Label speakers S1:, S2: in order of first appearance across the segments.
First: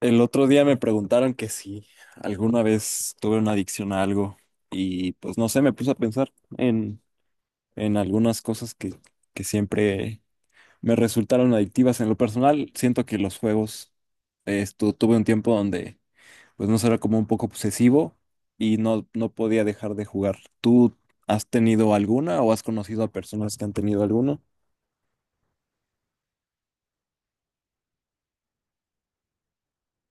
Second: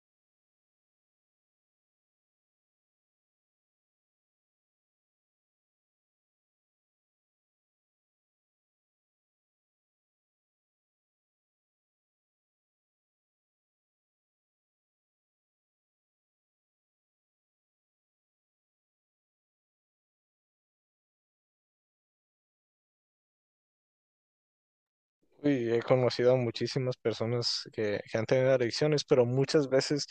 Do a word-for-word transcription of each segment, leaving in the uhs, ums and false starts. S1: El otro día me preguntaron que si alguna vez tuve una adicción a algo y pues no sé, me puse a pensar en, en algunas cosas que, que siempre me resultaron adictivas. En lo personal, siento que los juegos, esto, tuve un tiempo donde pues no sé, era como un poco obsesivo y no, no podía dejar de jugar. ¿Tú has tenido alguna o has conocido a personas que han tenido alguna?
S2: Uy, he conocido a muchísimas personas que, que han tenido adicciones, pero muchas veces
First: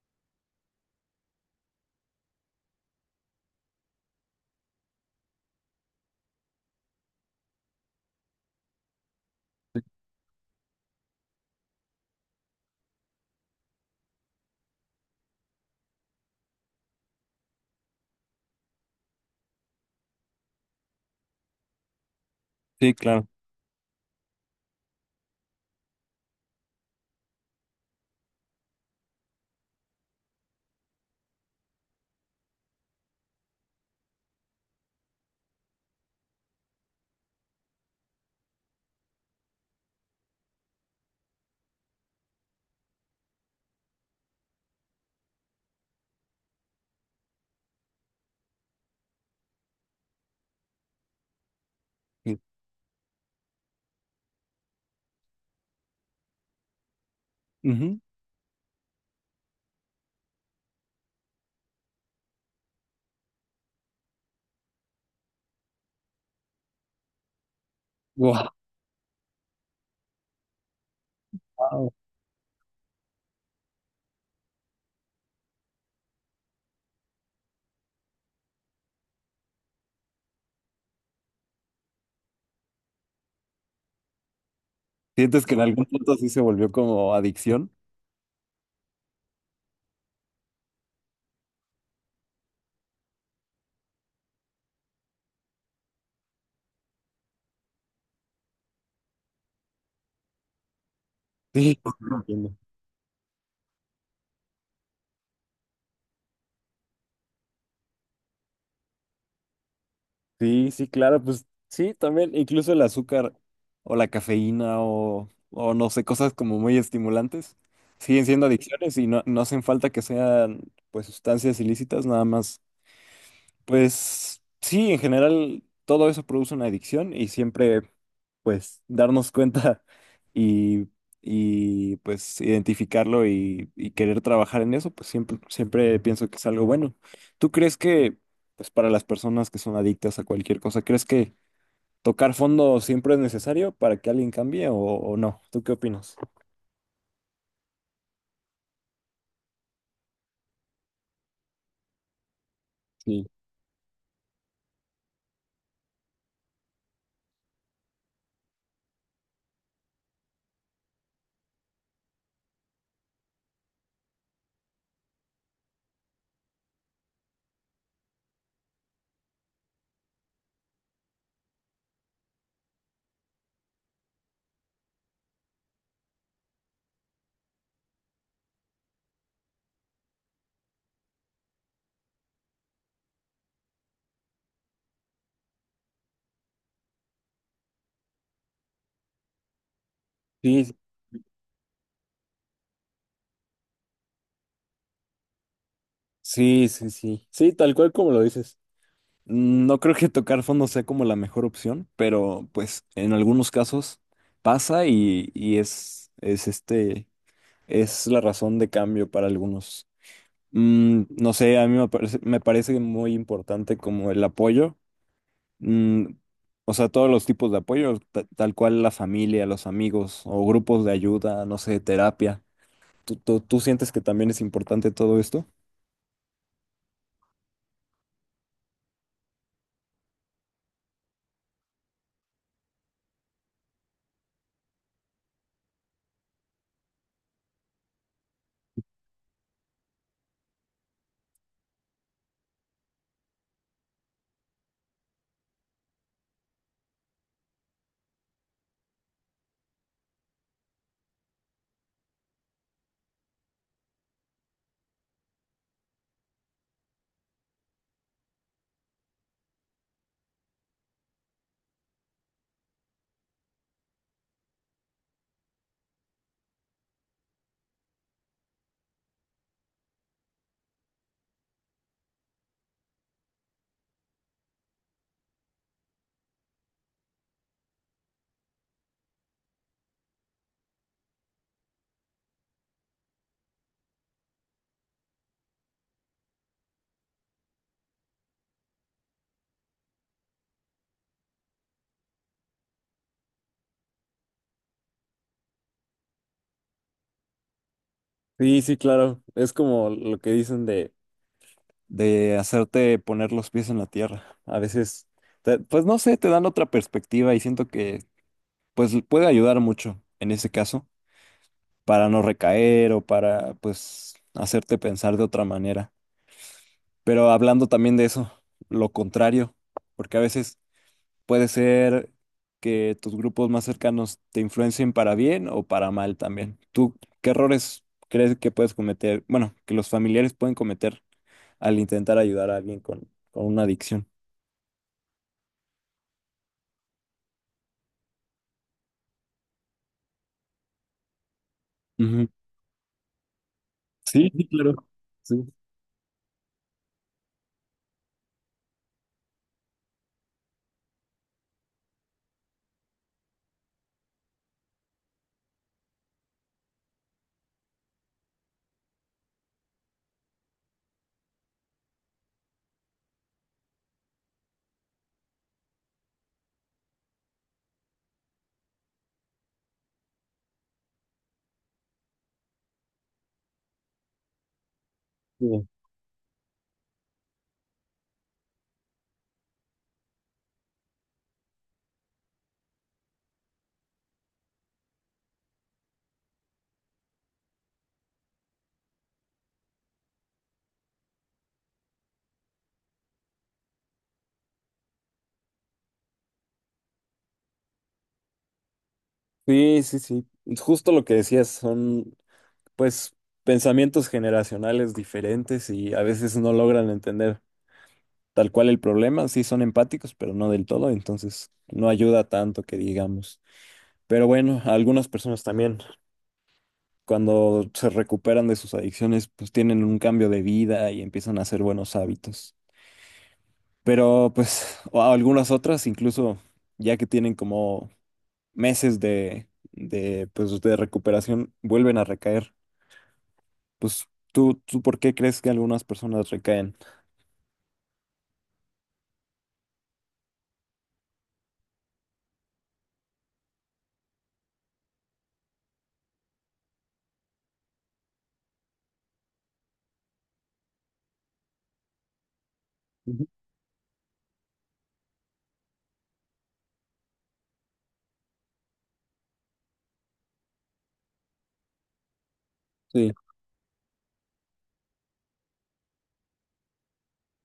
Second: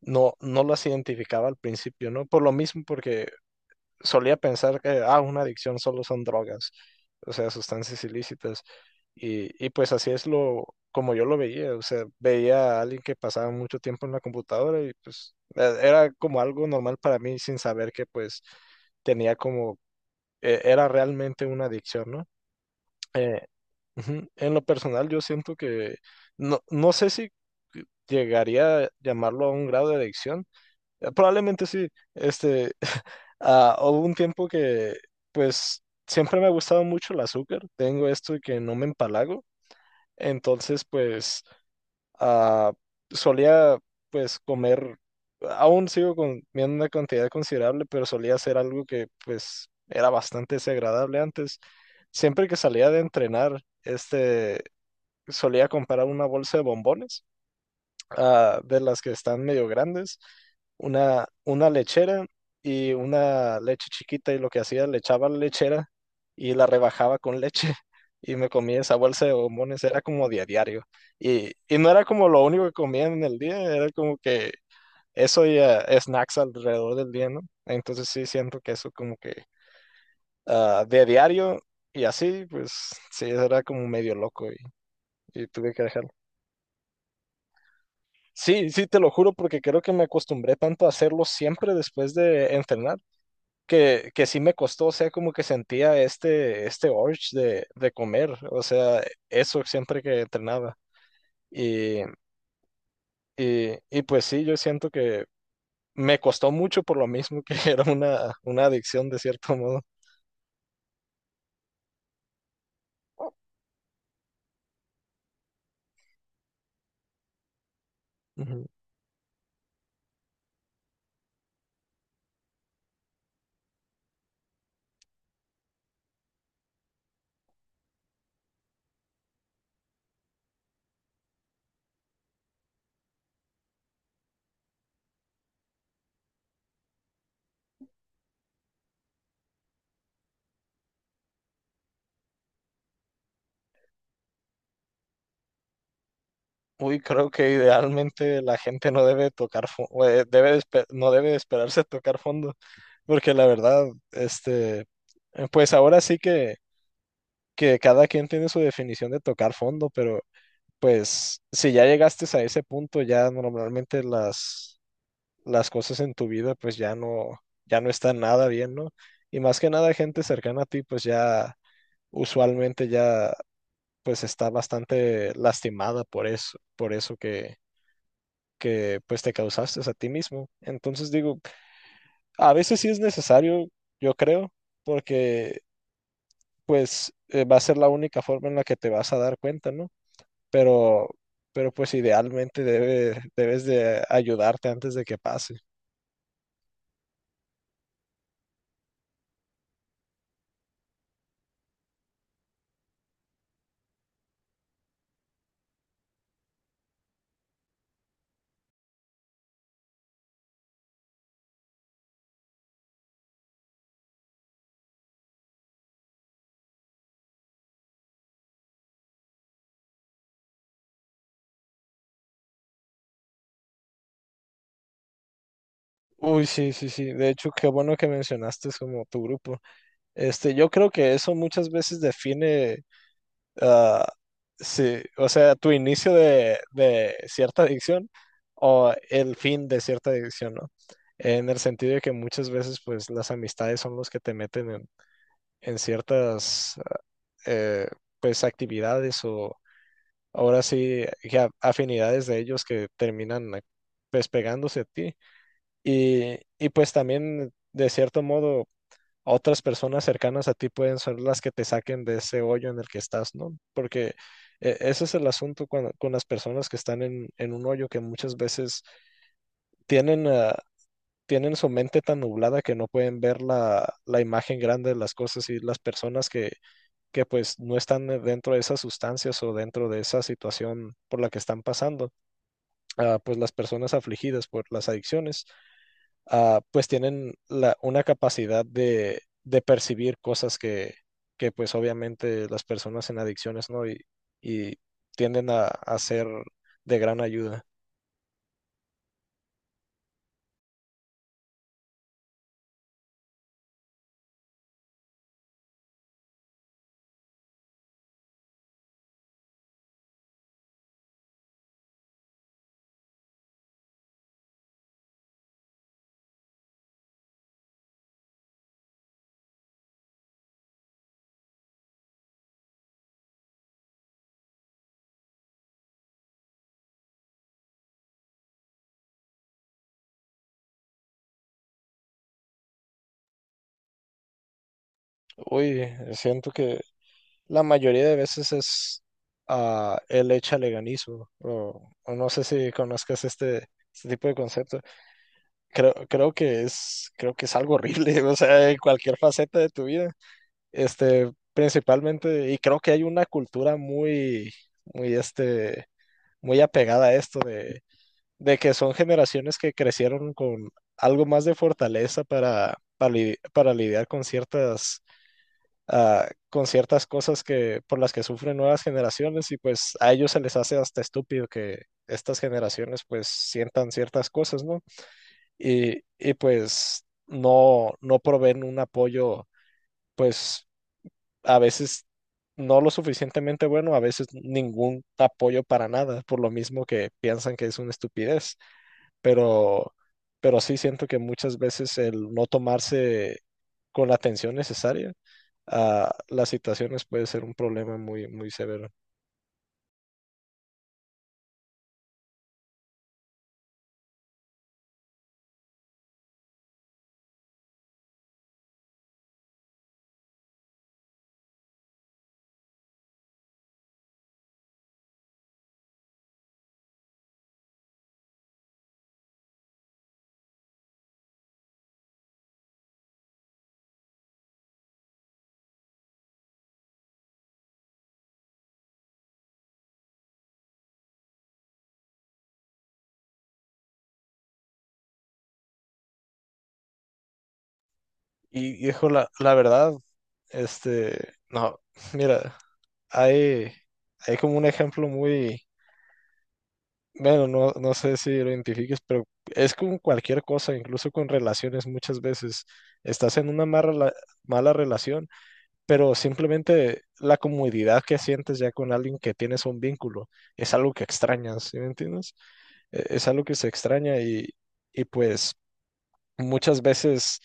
S2: no, no las identificaba al principio, ¿no? Por lo mismo, porque solía pensar que, ah, una adicción solo son drogas, o sea, sustancias ilícitas. Y, y pues así es lo, como yo lo veía, o sea, veía a alguien que pasaba mucho tiempo en la computadora y pues e- era como algo normal para mí sin saber que pues tenía como, e- era realmente una adicción, ¿no?
S1: Sí, claro.
S2: Eh, Ujú. En lo personal, yo siento que no, no sé si llegaría a llamarlo a un grado de adicción. Eh, Probablemente sí. Este, ah, hubo un tiempo que, pues, siempre me ha gustado mucho el azúcar. Tengo esto de que no me empalago. Entonces, pues, ah, solía, pues, comer. Aún sigo comiendo una cantidad considerable, pero solía hacer algo que, pues, era bastante desagradable antes.
S1: Sí.
S2: Siempre que salía de entrenar, este solía comprar una bolsa de bombones,
S1: Ujú.
S2: ah, de las que están medio grandes, una, una lechera y una leche chiquita y lo que hacía, le echaba la lechera y la rebajaba con leche y me
S1: Wow.
S2: comía esa bolsa de bombones, era como día a diario. Y, y no era como lo único que comía en el día, era como que eso y ah, snacks alrededor del día, ¿no? Entonces sí siento que eso como que ah, de a diario y así, pues sí, era como medio loco y,
S1: ¿Sientes
S2: y
S1: que en
S2: tuve que
S1: algún
S2: dejarlo.
S1: punto sí se volvió como adicción?
S2: Sí, sí, te lo juro porque creo que me acostumbré tanto a hacerlo siempre después de entrenar, que, que sí me costó, o sea, como que sentía este, este urge de, de comer, o sea, eso siempre que entrenaba.
S1: Sí,
S2: Y,
S1: entiendo.
S2: y, y pues sí, yo siento que me costó mucho por lo mismo que era una, una adicción de cierto modo.
S1: Sí, sí, claro, pues sí, también, incluso el azúcar o la cafeína o, o no sé, cosas como muy estimulantes siguen siendo
S2: Ujú.
S1: adicciones y no, no hacen falta que sean pues sustancias ilícitas, nada más. Pues sí, en general todo eso produce una adicción y siempre pues darnos cuenta y, y pues identificarlo y, y querer trabajar en eso, pues siempre, siempre pienso que es algo bueno. ¿Tú crees que pues para las personas que son adictas a cualquier cosa, crees que tocar fondo siempre es necesario para que alguien cambie o, o no? ¿Tú qué opinas?
S2: Uy, creo que idealmente la gente no debe tocar, fo- o, eh, debe de espe- no debe de esperarse tocar fondo,
S1: Sí,
S2: porque la verdad, este, pues ahora sí que... que cada quien tiene su definición de tocar fondo, pero pues si ya llegaste a ese punto, ya normalmente las, las cosas en tu vida pues ya no, ya no están nada bien, ¿no? Y más que nada gente cercana a ti pues ya usualmente ya pues está bastante lastimada por eso, por eso que, que pues te causaste a ti mismo. Entonces digo, a veces sí es necesario, yo creo, porque pues eh, va a ser la única forma en la que te vas a dar cuenta, ¿no?
S1: sí.
S2: pero, pero pues idealmente debe- debes de ayudarte antes de que pase.
S1: Sí, sí, sí. Sí, tal cual como lo dices. No creo que tocar fondo sea como la mejor opción, pero pues en algunos casos pasa y, y es, es este, es la razón de cambio para algunos. Mm, no sé, a mí me parece, me parece muy importante como el apoyo, mm, o sea, todos los tipos de apoyo, ta- tal cual la familia, los amigos o grupos de ayuda, no sé, terapia. ¿Tú, tú, tú sientes que también es importante todo esto?
S2: Uy, sí, sí, sí. De hecho, qué bueno que mencionaste es como tu grupo. Este, yo creo que eso muchas veces define, ah, sí, o sea, tu inicio de, de cierta adicción o el fin de cierta adicción, ¿no? En el sentido de que muchas veces, pues, las amistades son los que te meten en, en ciertas, eh, pues, actividades o ahora sí, ya afinidades de ellos que terminan eh, pues pegándose a ti. Y, y pues también, de cierto modo, otras personas cercanas a ti pueden ser las que te saquen de ese hoyo en el que estás, ¿no? Porque eh, ese es el asunto cuando con las personas que están en, en un hoyo que muchas veces tienen, ah, tienen su mente tan nublada que no pueden ver la, la imagen grande de las cosas y las personas que, que pues no están eh, dentro de esas sustancias o dentro de esa situación por la que están pasando ah, pues las personas afligidas por las adicciones, ah, pues tienen la, una capacidad de, de percibir cosas que, que pues obviamente las personas en adicciones no y, y tienden a, a ser de gran ayuda.
S1: Sí, sí, claro. Es como lo que dicen de... de hacerte poner los pies en la tierra. A veces, te- pues no sé, te dan otra perspectiva y siento que pues puede ayudar mucho en ese caso para no recaer o para pues hacerte pensar de otra manera. Pero hablando también de eso, lo contrario, porque a veces puede ser que tus grupos más cercanos te influencien para bien o para mal también. ¿Tú qué errores crees que puedes cometer? Bueno, que los familiares pueden cometer al intentar ayudar a alguien con, con una adicción.
S2: Uy, siento que la mayoría de veces es ah, el echaleganismo, o, o
S1: Ujú.
S2: no sé si conozcas este, este tipo
S1: Sí,
S2: de
S1: sí, claro.
S2: concepto.
S1: Sí,
S2: Creo, creo que es, creo que es algo horrible, o sea, en cualquier faceta de tu vida. Este, principalmente, y creo que hay una cultura muy, muy, este, muy apegada a esto de, de que son generaciones que crecieron con algo más de fortaleza para, para, li- para lidiar con ciertas, ah, con ciertas cosas que, por las que sufren nuevas generaciones y pues a ellos se les hace hasta estúpido que estas generaciones pues sientan ciertas cosas, ¿no?
S1: sí,
S2: Y, y pues no, no proveen un apoyo pues a veces no lo suficientemente bueno, a veces ningún apoyo para nada, por lo mismo que piensan que es una estupidez, pero, pero sí siento que muchas veces el no tomarse con la atención necesaria a las situaciones puede ser un problema muy, muy severo.
S1: sí, sí. Sí. Es justo lo que decías, son pues pensamientos generacionales diferentes y a veces no logran entender tal cual el problema. Sí son empáticos, pero no del todo, entonces no ayuda tanto que digamos. Pero bueno, a algunas personas también, cuando se recuperan de sus adicciones, pues tienen un cambio de vida y empiezan a hacer buenos hábitos. Pero pues o a algunas otras incluso ya que tienen como meses de, de, pues, de recuperación vuelven a recaer. Pues tú, ¿tú por qué crees que algunas personas recaen?
S2: Y hijo, la, la verdad, este, no, mira, hay, hay como un ejemplo muy, bueno, no, no sé si lo identifiques, pero es con cualquier cosa, incluso con relaciones muchas veces.
S1: Ujú.
S2: Estás en una mala, rela- mala relación, pero simplemente la comodidad que sientes ya con alguien que tienes un vínculo es algo que extrañas, ¿sí me entiendes? E-
S1: Sí.
S2: Es algo que se extraña y, y pues muchas veces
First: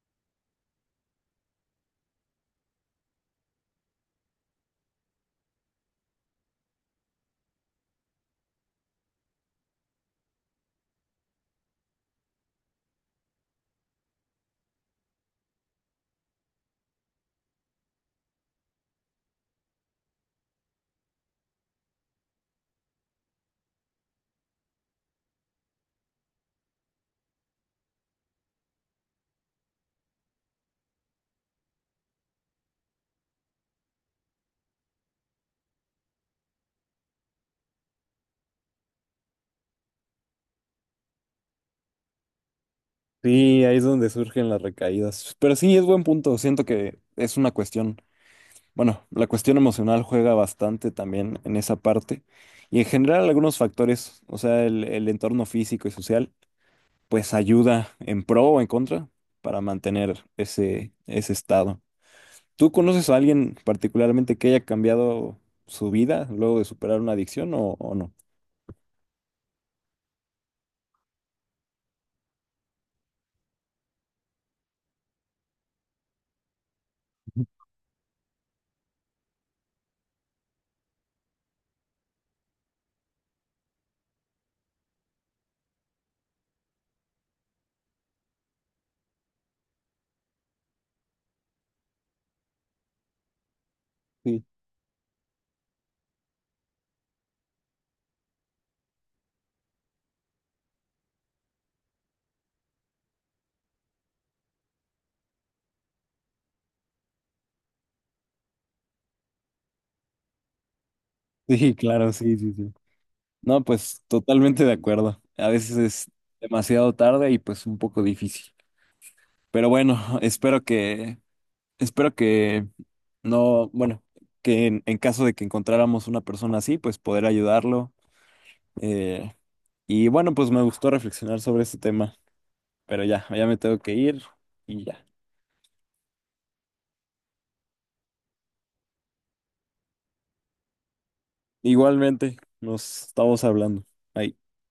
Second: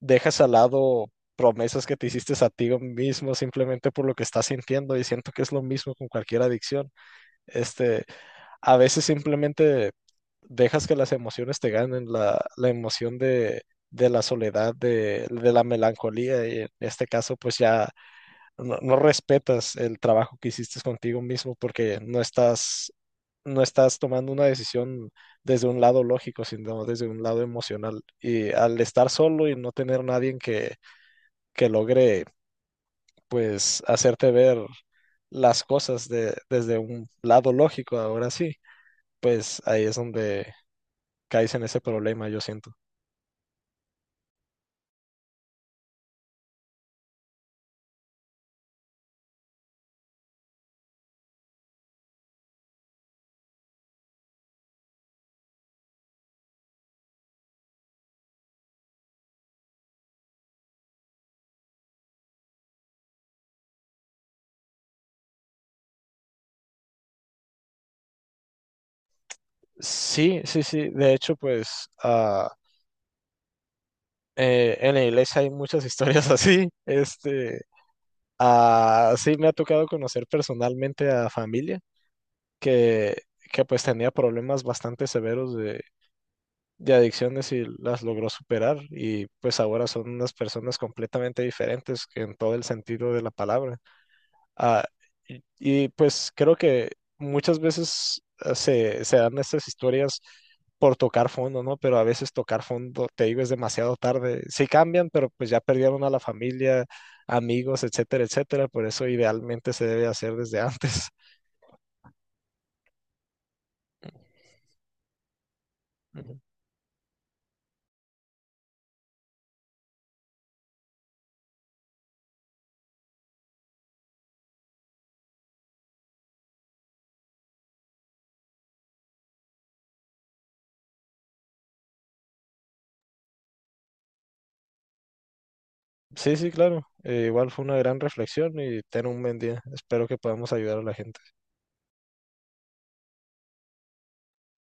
S2: dejas al lado promesas que te hiciste a ti mismo simplemente por lo que estás sintiendo y siento que es lo mismo con cualquier adicción. Este, a veces simplemente dejas que las emociones te ganen, la, la emoción de, de la soledad, de, de la melancolía, y en este caso pues ya no, no respetas el trabajo que hiciste contigo mismo porque no estás, no estás tomando una decisión desde un lado lógico, sino desde un lado emocional. Y al estar solo y no tener nadie que, que logre pues hacerte ver las cosas de, desde un lado lógico, ahora sí, pues ahí es donde caes en ese problema, yo siento.
S1: Sí, ahí es donde surgen las recaídas. Pero sí, es buen punto. Siento que es una cuestión, bueno, la cuestión emocional juega bastante también en esa parte. Y en general algunos factores, o sea, el, el entorno físico y social, pues ayuda en pro o en contra para mantener ese, ese estado. ¿Tú conoces a alguien particularmente que haya cambiado su vida luego de superar una adicción o, o no?
S2: Sí, sí, sí. De hecho, pues ah, eh, en la iglesia hay muchas historias así. Este, ah, sí, me ha tocado conocer personalmente a familia que, que pues tenía problemas bastante severos de, de adicciones y las logró superar y pues ahora son unas personas completamente diferentes en todo el sentido de la palabra.
S1: Sí,
S2: Ah, y, y, pues creo que muchas veces eh, se, se dan estas historias por tocar fondo, ¿no? Pero a veces tocar fondo, te digo, es demasiado tarde. Sí cambian, pero pues ya perdieron a la familia, amigos, etcétera, etcétera. Por eso idealmente se debe hacer desde antes.
S1: sí, claro, sí, sí, sí. No, pues totalmente de acuerdo. A veces es
S2: Ujú.
S1: demasiado tarde y pues un poco difícil. Pero bueno, espero que, espero que no, bueno, que en, en caso de que encontráramos una persona así, pues poder ayudarlo. Eh, y bueno, pues me gustó reflexionar sobre este tema, pero ya, ya me tengo que ir y ya.
S2: Sí, sí, claro. Eh, igual fue una gran reflexión y ten un buen día. Espero que podamos ayudar a la gente.
S1: Igualmente, nos estamos hablando. Ahí.